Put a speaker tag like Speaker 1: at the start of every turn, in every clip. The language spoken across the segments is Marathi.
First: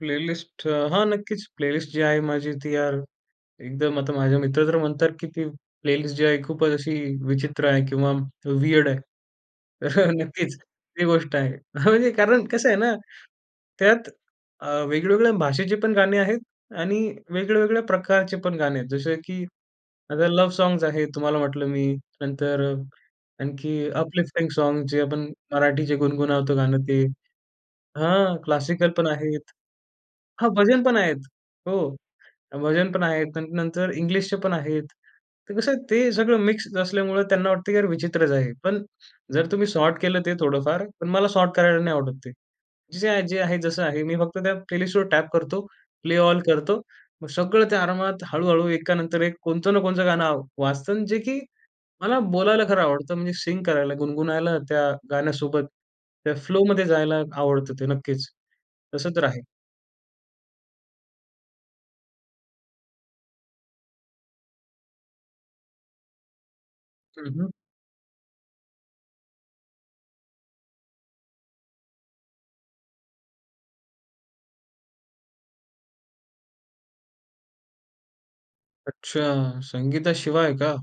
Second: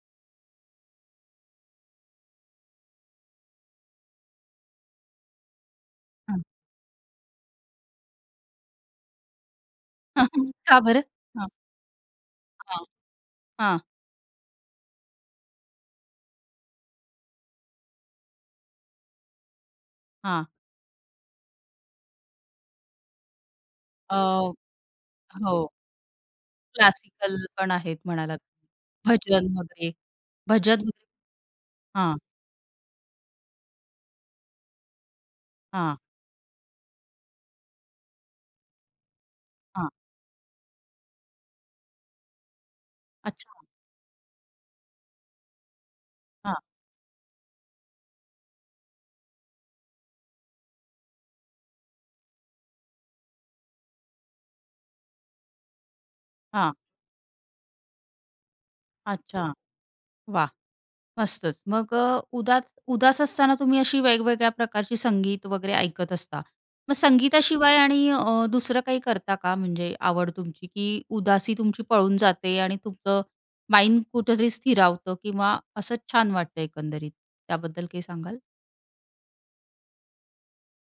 Speaker 1: प्लेलिस्ट हां, नक्कीच, प्लेलिस्ट जी आहे माझी ती यार एकदम आता माझे मित्र तर म्हणतात, की ती प्लेलिस्ट जी आहे
Speaker 2: हां.
Speaker 1: खूपच अशी विचित्र आहे किंवा वियर्ड आहे. तर अ, नक्कीच
Speaker 2: का बरं?
Speaker 1: ही गोष्ट
Speaker 2: हां.
Speaker 1: आहे. म्हणजे कारण कसं आहे
Speaker 2: हां.
Speaker 1: ना,
Speaker 2: हां.
Speaker 1: त्यात अ, वेगवेगळ्या भाषेची पण गाणे आहेत आणि वेगवेगळ्या प्रकारचे पण गाणे आहेत. जसं की आता
Speaker 2: हां.
Speaker 1: लव्ह सॉन्ग्स आहेत तुम्हाला म्हटलं मी. नंतर अ, आणखी
Speaker 2: अ,
Speaker 1: अपलिफ्टिंग सॉन्ग्स जे आपण
Speaker 2: हो.
Speaker 1: मराठीचे गुणगुणावतो गाणं ते
Speaker 2: क्लासिकल पण आहेत
Speaker 1: हां,
Speaker 2: म्हणालात.
Speaker 1: क्लासिकल पण
Speaker 2: भजन
Speaker 1: आहेत.
Speaker 2: वगैरे.
Speaker 1: हां, भजन
Speaker 2: भजन
Speaker 1: पण आहेत. हो.
Speaker 2: हां.
Speaker 1: भजन पण आहेत. नं नंतर इंग्लिशचे पण आहेत. तर कसं आहे
Speaker 2: हां.
Speaker 1: ते सगळं मिक्स असल्यामुळं त्यांना वाटतं, की यार विचित्रच आहे. पण जर तुम्ही
Speaker 2: हां.
Speaker 1: सॉर्ट केलं ते थोडंफार, पण मला सॉर्ट करायला नाही आवडत ते. जे-जे आ जे आहे
Speaker 2: अच्छा.
Speaker 1: जसं आहे मी फक्त त्या प्लेलिस्टवर टॅप करतो प्ले ऑल
Speaker 2: हां.
Speaker 1: करतो. मग सगळं त्या आरामात हळू-हळू एकानंतर एक कोणतं ना कोणचं गाणं आव वाजतं अन् जे की मला बोलायला खरं आवडतं म्हणजे सिंग करायला गुणगुणायला त्या गाण्यासोबत, त्या
Speaker 2: हां.
Speaker 1: फ्लोमध्ये जायला आवडतं ते नक्कीच. तसं तर आहे.
Speaker 2: अच्छा. वाह! मस्तच! मग अ, उदात उदास असताना तुम्ही अशी वेगवेगळ्या प्रकारची संगीत वगैरे ऐकत असता. मग
Speaker 1: हं, हं.
Speaker 2: संगीताशिवाय आणि अ, दुसरं काही करता का म्हणजे आवड तुमची की उदासी तुमची पळून जाते आणि तुमचं माइंड कुठेतरी स्थिरावतं किंवा असं छान वाटतं एकंदरीत. त्याबद्दल काही सांगाल?
Speaker 1: अच्छा. संगीताशिवाय का?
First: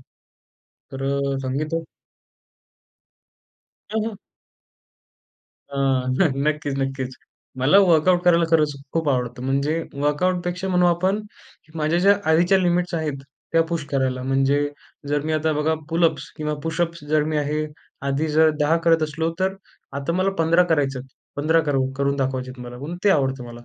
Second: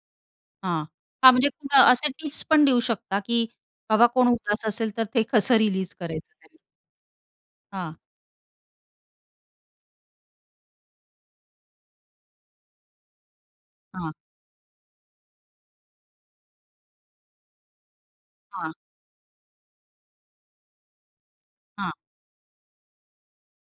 Speaker 2: हां.
Speaker 1: तर
Speaker 2: हां,
Speaker 1: अ,
Speaker 2: म्हणजे
Speaker 1: संगीता
Speaker 2: कुणा असे टिप्स पण देऊ शकता की
Speaker 1: हं,
Speaker 2: बाबा
Speaker 1: हं.
Speaker 2: कोण उदास असेल, तर ते कसं
Speaker 1: अ,
Speaker 2: रिलीज
Speaker 1: न
Speaker 2: करायचं त्याने?
Speaker 1: नक्कीच नक्कीच. मला
Speaker 2: हां.
Speaker 1: वर्कआउट करायला खरंच खूप आवडतं. म्हणजे वर्कआउटपेक्षा म्हणू आपण की माझ्या ज्या आधीच्या लिमिट्स आहेत, त्या पुश
Speaker 2: हां.
Speaker 1: करायला. म्हणजे जर मी आता बघा पुलअप्स किंवा पुशअप्स जर मी आहे आधी जर
Speaker 2: हां.
Speaker 1: 10 करत असलो, तर आता मला 15 करायचे आहेत. 15 करू
Speaker 2: हां.
Speaker 1: करून दाखवायचे आहेत मला म्हणून ते आवडतं मला.